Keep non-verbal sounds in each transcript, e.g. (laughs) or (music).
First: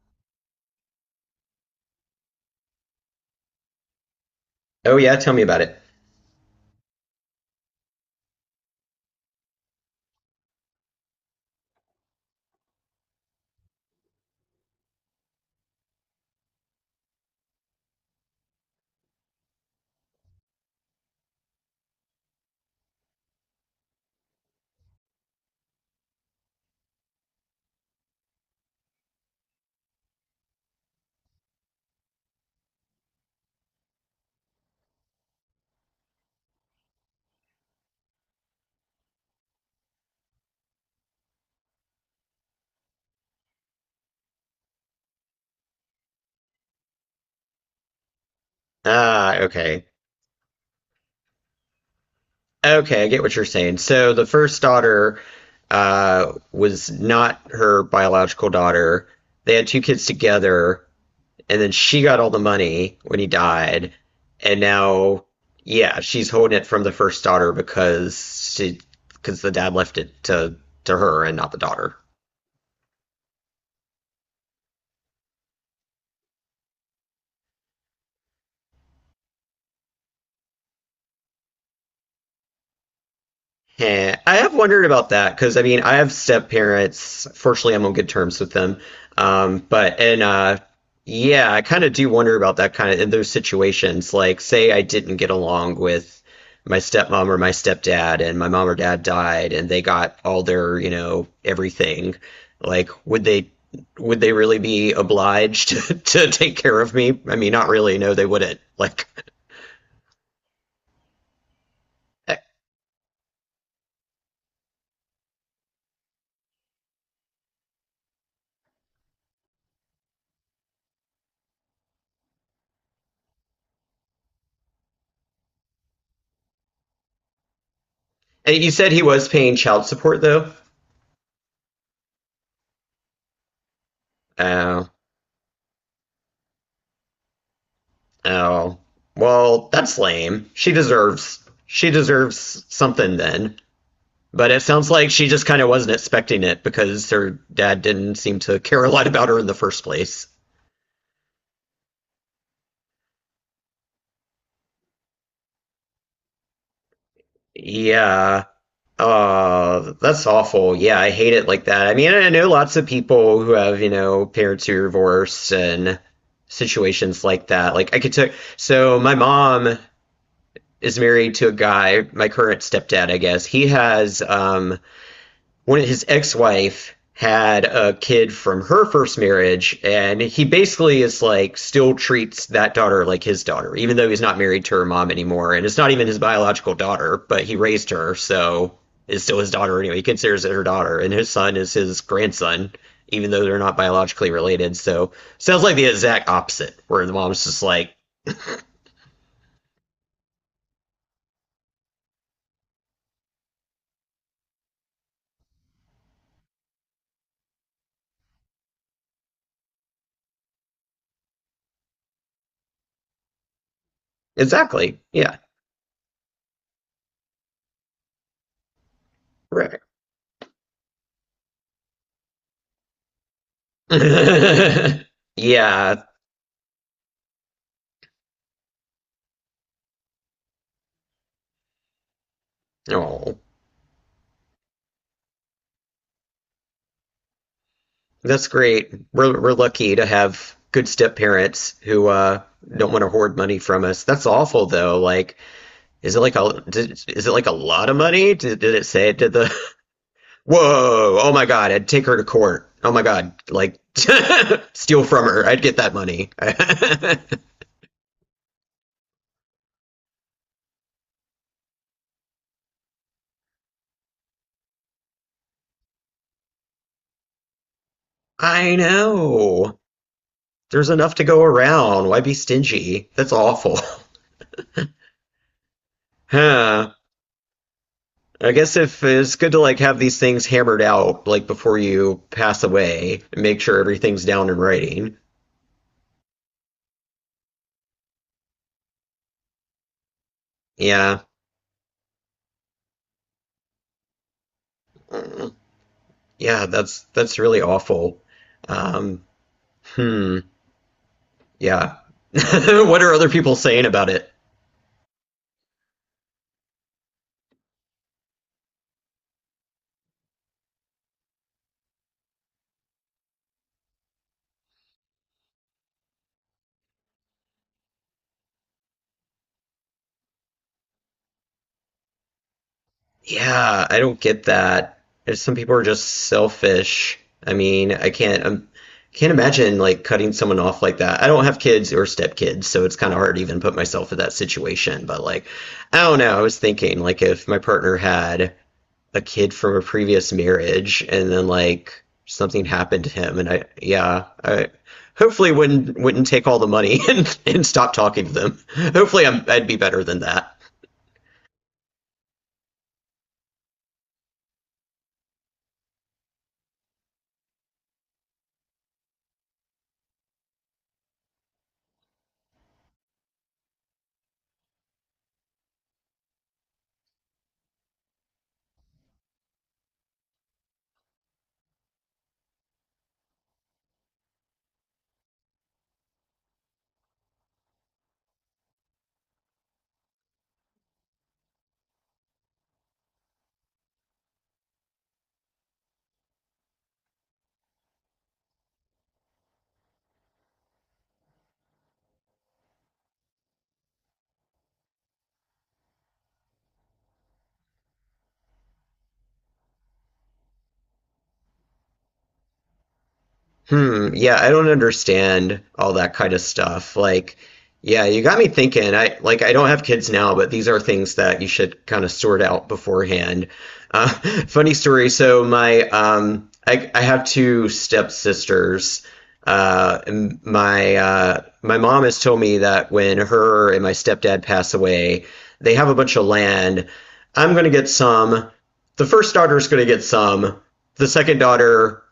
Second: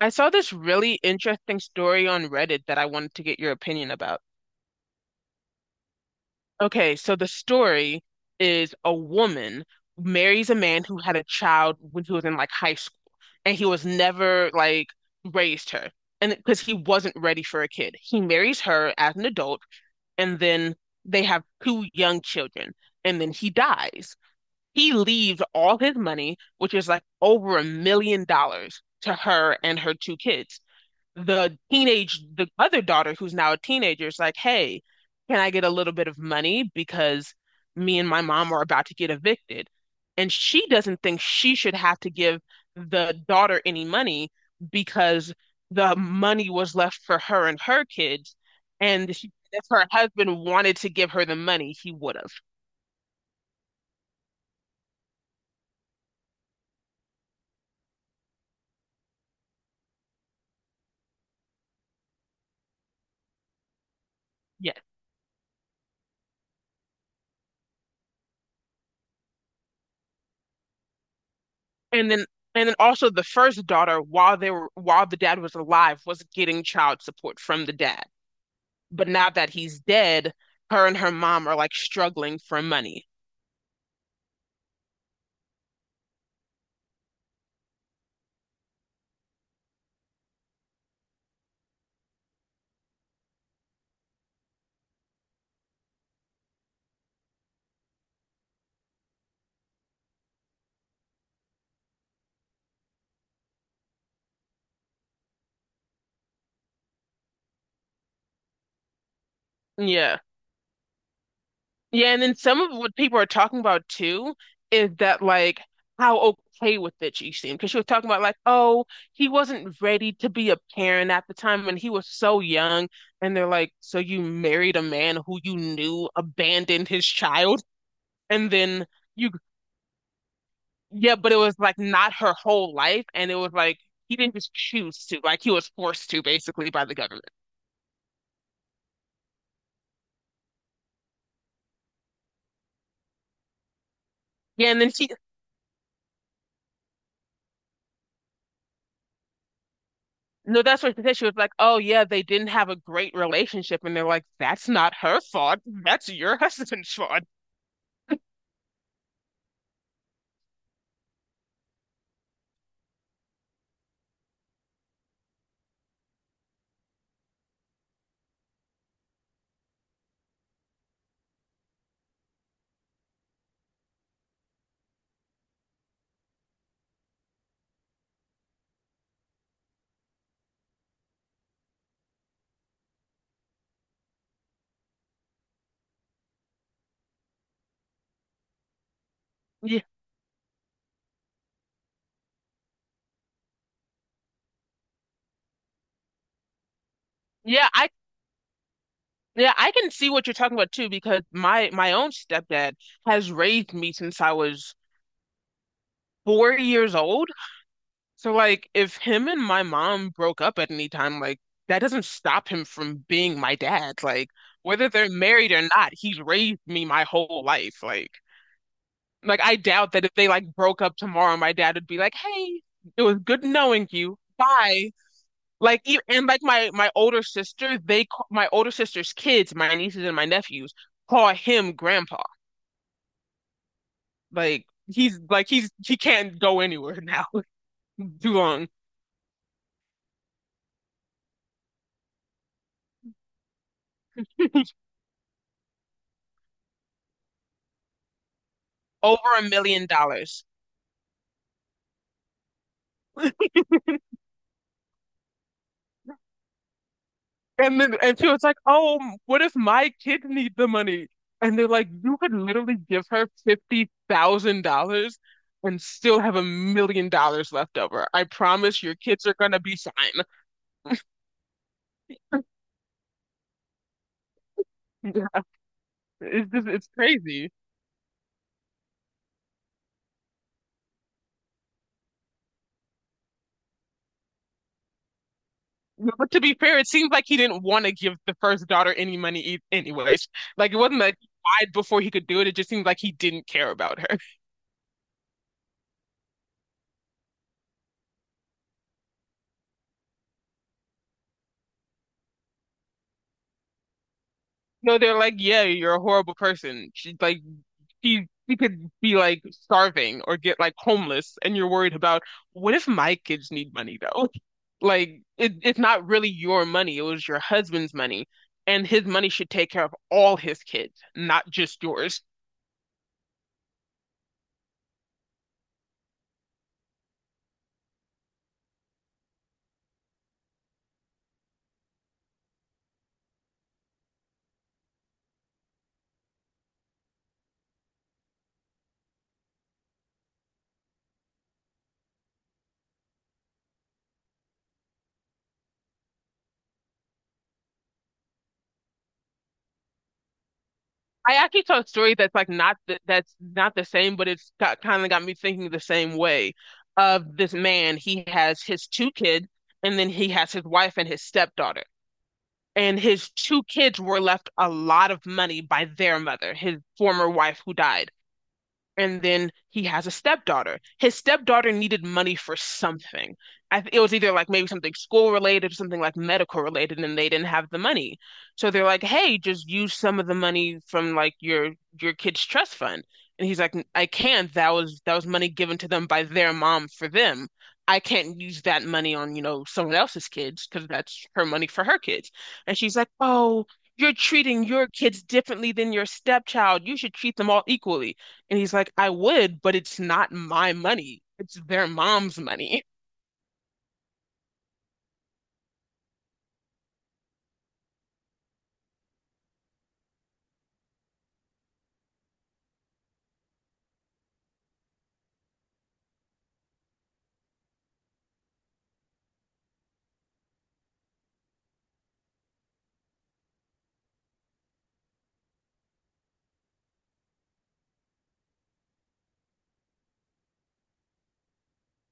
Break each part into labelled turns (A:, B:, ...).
A: I saw this really interesting story on Reddit that I wanted to get your opinion about.
B: Oh yeah, tell me about it.
A: Okay, so the story is a woman marries a man who had a child when he was in like high school, and he was never like raised her, and because he wasn't ready for a kid, he marries her as an adult, and then they have two young children, and then he dies. He leaves all his money, which is like over $1 million, to her and her two kids. The other daughter who's now a teenager is like, hey, can I get a little bit of money because me and my mom are about to get evicted? And she doesn't think she should have to give the daughter any money because the money was left for her and her kids. And she,
B: Ah,
A: if
B: okay.
A: her husband wanted to give her the money, he would have.
B: Okay, I get what you're saying. So the first daughter was not her biological daughter. They had two kids together, and then she got all the money when he died, and
A: Yes.
B: now yeah, she's holding it from the first daughter because the dad left it to her and not the daughter.
A: And then and then also the first daughter, while they were while the dad was alive, was getting child support from the dad. But now that he's dead, her and her mom are like struggling for money.
B: Yeah, I have wondered about that because I mean, I have step parents. Fortunately, I'm on good terms with them. But and Yeah, I kind of do wonder about that kind of in those situations. Like, say I didn't get along with my stepmom or my stepdad, and my mom or dad died, and they got all their everything. Like, would they really be obliged (laughs) to take care of me? I mean, not really. No, they wouldn't. Like,
A: Yeah. Yeah, and
B: (laughs)
A: then
B: and
A: some of what people are talking about too is that like how okay with it she seemed, because she was talking about like, oh, he wasn't ready to be a parent at the time when he was so young, and they're like, so you married a man who you knew abandoned his child, and
B: you
A: then
B: said he was
A: you,
B: paying child support though.
A: yeah, but it was like not her whole life, and it was like he didn't just
B: Oh.
A: choose to, like he was forced to basically by the government.
B: Oh, well, that's lame. She deserves something then. But it
A: Yeah, and then
B: sounds
A: she
B: like she just kind of wasn't expecting it because her dad didn't seem to care a lot about her in the first place.
A: No, that's what she said. She was like, "Oh yeah, they didn't have a great relationship," and they're like, "That's not her fault. That's your (laughs) husband's fault."
B: Yeah. That's awful. Yeah, I hate it like that. I mean, I know lots of people who have parents who are divorced and situations like that. Like I could take so my mom is married to a guy, my current stepdad, I guess. He has one of his ex-wife had a kid from her first marriage, and he basically is like still treats that daughter like his daughter, even though he's not married to her mom anymore, and it's not even his biological daughter, but he raised her, so is still his daughter.
A: Yeah,
B: Anyway, he considers it her daughter, and his son is his grandson, even though they're not biologically related. So sounds like the exact opposite, where the mom's just
A: yeah, I
B: like
A: yeah, I can see what you're talking about too because my own stepdad has raised me since I was 4 years old. So like, if him and my mom broke up at any time, like that doesn't stop him from being my dad. Like whether
B: exactly.
A: they're
B: Yeah,
A: married or not, he's raised me my whole life. Like I
B: right.
A: doubt that if they like broke up tomorrow, my dad would be like, "Hey, it was good knowing you. Bye."
B: (laughs)
A: Like e-
B: Yeah.
A: and like my older sister, my older sister's kids, my nieces and my nephews, call him grandpa.
B: Oh.
A: Like he can't go anywhere now (laughs) too
B: That's
A: long.
B: great. We're lucky to have good step parents who don't want to hoard money from us. That's awful though. Like, is it like a lot of money? Did it say it? Did
A: Over a
B: the
A: million dollars.
B: (laughs) Whoa? Oh my God! I'd take her to court. Oh my God! Like (laughs) steal from her. I'd get that money. (laughs)
A: And she was like, " What if my kid need the money?" And they're like, "You could literally give her $50,000 and still have $1 million left over. I
B: I
A: promise your kids are gonna be
B: know.
A: fine."
B: There's enough to go around. Why be
A: (laughs)
B: stingy? That's awful.
A: Yeah, it's
B: (laughs) Huh.
A: crazy.
B: I guess if it's good to like have these things hammered out like before you pass away and make sure everything's down in writing.
A: But to be fair, it seems like he didn't want to give the first daughter any money e anyways. Like it wasn't like
B: Yeah.
A: he died before he could do it. It just seems like he didn't care about her. (laughs)
B: Mm, yeah, that's really awful. Um, hmm. Yeah. (laughs) What are other people saying about it?
A: No, they're like, yeah, you're a horrible person. She she could be like starving or get like homeless, and you're worried about what if my kids need money though? (laughs) Like it's not really your money; it was your husband's money, and his money should take care of all his kids, not just yours.
B: Yeah, I don't get that. There's some people are just selfish. I mean, I can't imagine like cutting someone off like that. I don't have kids or stepkids, so it's kind of hard to even put myself in that situation. But like, I don't know. I was thinking like if my partner had a kid from a previous marriage and then like something happened to him, and I hopefully wouldn't take all the money (laughs) and stop talking to them. Hopefully, I'd be better than that.
A: I actually saw a story that's like not the, that's not the same, but it's got kind of got me thinking the same way. Of this man, he has his two kids, and then he has his wife and his stepdaughter. And his two kids were left a lot of money by their mother, his former wife who died. And then he has a stepdaughter. His stepdaughter needed money for something. I th It was either like maybe something school related or something like medical related, and they didn't have the money. So they're like, "Hey, just use some of the money from like your kid's trust fund." And he's like, "I can't. That was money given to them by their mom for them. I can't use that money on, you know, someone else's kids because that's her money for her kids." And she's like, "Oh, you're treating your kids differently than your stepchild. You should treat them all equally." And he's like, I would, but it's not my money. It's their mom's money.
B: Hmm, yeah, I don't understand all that kind of stuff. Like, yeah, you got me thinking. I don't have kids now, but these are things that you should kind of sort out beforehand. Uh, (laughs) Funny story. So my I have two stepsisters. And my mom has told me that when her and my stepdad pass away, they have a bunch of land. I'm gonna get some. The first daughter's gonna get some. The second daughter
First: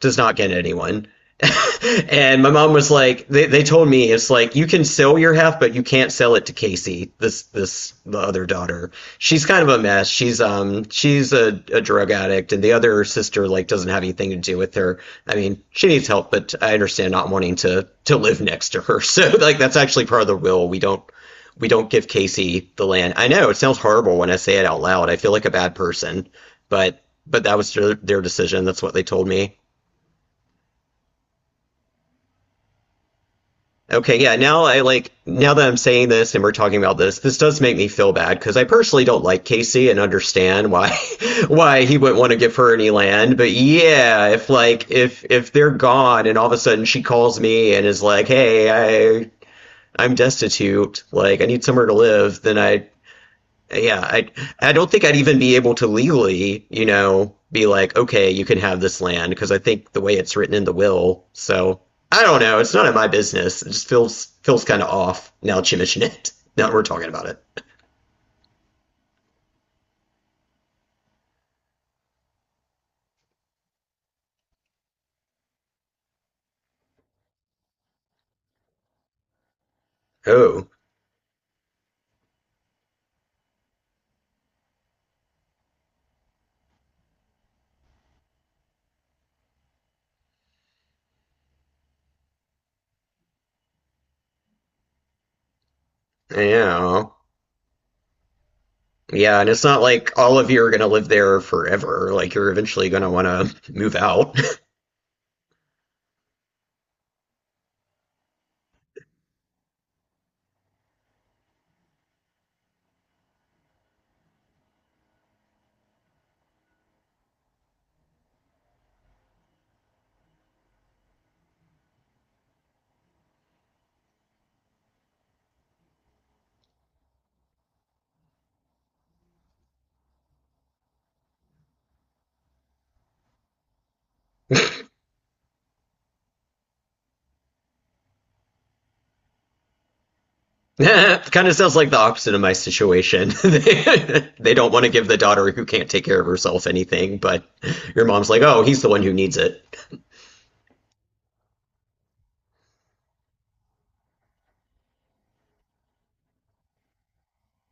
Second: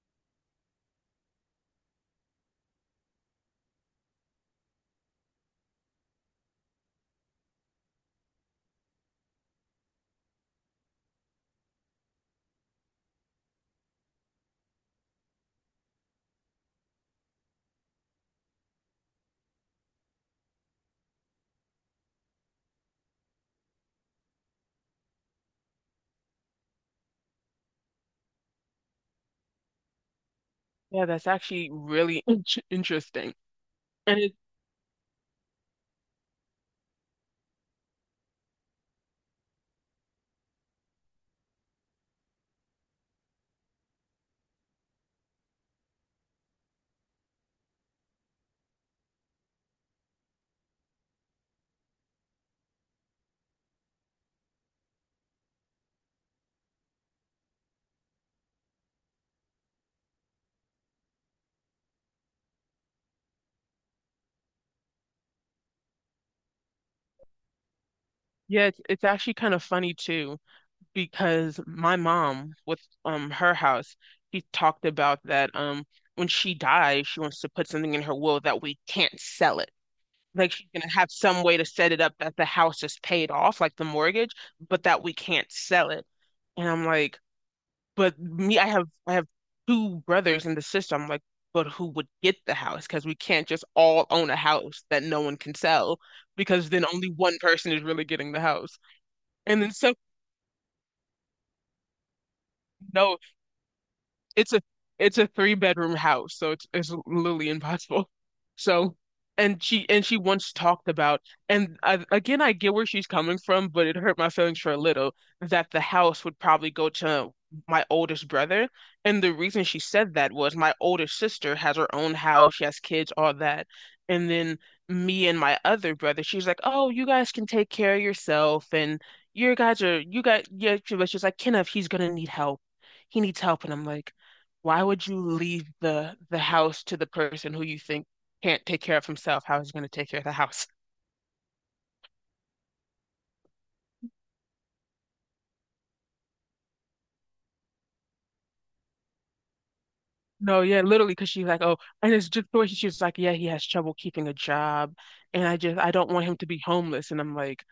B: does not get anyone. (laughs) And my mom was like, they told me it's like you can sell your half, but you can't sell it to Casey, this the other daughter. She's kind of a mess. She's a drug addict, and the other sister like doesn't have anything to do with her. I mean, she needs help, but I understand not wanting to live next to her. (laughs) So like that's actually part of the will. We don't give Casey the land. I know it sounds horrible when I say it out loud. I feel like a bad person, but that was their decision. That's what they told me.
A: Yeah, that's actually really in interesting.
B: Okay,
A: And it,
B: yeah, now that I'm saying this and we're talking about this, this does make me feel bad because I personally don't like Casey and understand why (laughs) why he wouldn't want to give her any land. But yeah, if if they're gone and all of a sudden she calls me and is like, "Hey, I'm destitute, like I need somewhere to live," then yeah, I I don't think I'd even be able to legally, be like, okay, you can have this land because I think the way it's written in the will. So I don't know. It's none of my business. It just feels kind of off now that you mention it. (laughs) Now that we're talking about it.
A: yeah, it's actually kind of funny too, because my mom with her house, she talked about that when she dies, she wants to put something in her will that we can't sell it. Like
B: Oh,
A: she's gonna have some way to set it up that the house is paid off, like the mortgage, but that we can't sell it. And I'm like, But me, I have two brothers in the system. Like, but who would get the house? Because we can't just all own a house that no one can sell, because then
B: yeah,
A: only one person is really getting the house.
B: yeah, and
A: And
B: it's
A: then
B: not
A: some
B: like all of you are gonna live there forever. Like you're eventually gonna
A: No,
B: want to (laughs) move out.
A: it's a it's a three-bedroom house, so it's literally impossible. So, and she once talked about, and I, again, I get where she's coming from, but it hurt my feelings for a little that the house would probably go to my oldest brother. And the reason she said that was my older sister has her own house, she has kids, all that. And then me and my other brother, she's like, "Oh, you guys can take care of yourself, and your guys are you guys." Yeah, she was just like, "Kenneth, he's gonna need help. He needs help." And I'm like why would you leave the house to the person who you think can't take care of himself? How is he going to take care of the house?
B: (laughs) Kind of sounds like the opposite of my situation. (laughs) They don't want to give the daughter who can't take care of herself anything, but your mom's like, oh, he's the one who needs it.
A: No, yeah, literally, because she's like, oh, and it's just the way she was like, yeah, he has trouble keeping a job, and I don't want him to be homeless. And I'm like,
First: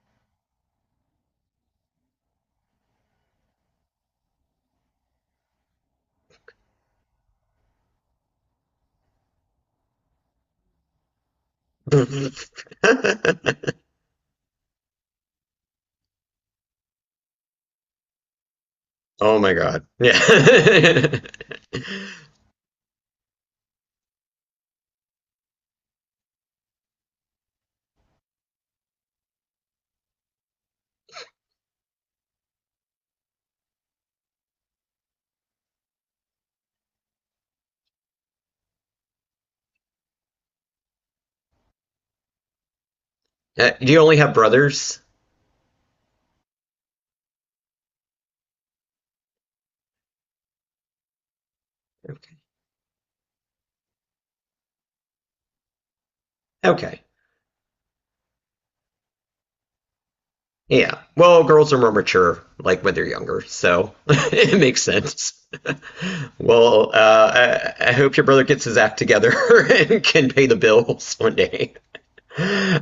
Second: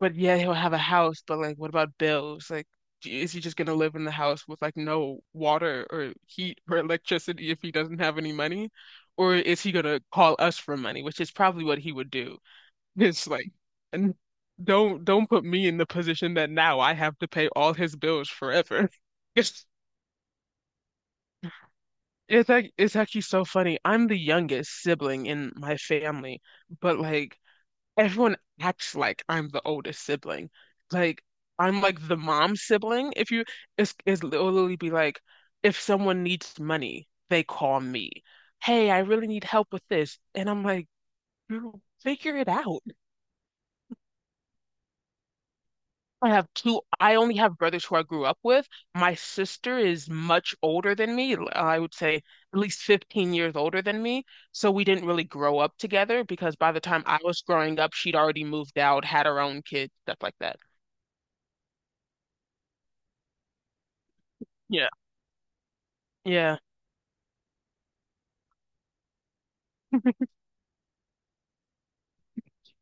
A: but yeah, he'll have a house, but like, what about bills? Like, is he just going to live in the house with like no water or heat or electricity if he doesn't have any money? Or is he going to call us for money, which is probably what he would do. It's like,
B: (laughs)
A: and don't put me in the position that now I have to pay all his bills forever. (laughs)
B: Oh my
A: It's
B: god. Yeah. (laughs)
A: it's actually so funny. I'm the youngest sibling in my family, but like everyone acts like I'm the oldest sibling. Like I'm like the mom sibling. If you It's literally be like if someone needs money, they call me. Hey, I really need help with this. And I'm like, you figure it out.
B: Do you only have brothers?
A: I have two. I only have brothers who I grew up with. My sister is much older than me. I would say
B: Okay.
A: at least 15 years older than me. So we didn't really grow up together because by the
B: Okay.
A: time I was growing up, she'd already moved out, had her own kids, stuff like that.
B: Yeah. Well, girls are more mature, like when they're younger, so (laughs) it makes
A: Yeah.
B: sense. (laughs)
A: Yeah.
B: Well, I hope your brother gets his act together (laughs) and
A: (laughs)
B: can pay the bills one day. (laughs)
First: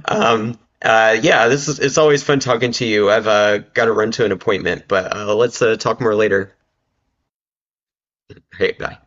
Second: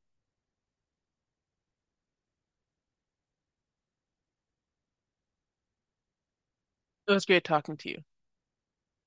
B: Yeah, this is it's always fun talking to you. I've got to run to an appointment, but let's talk more later.
A: It was great talking to you.
B: Hey, bye.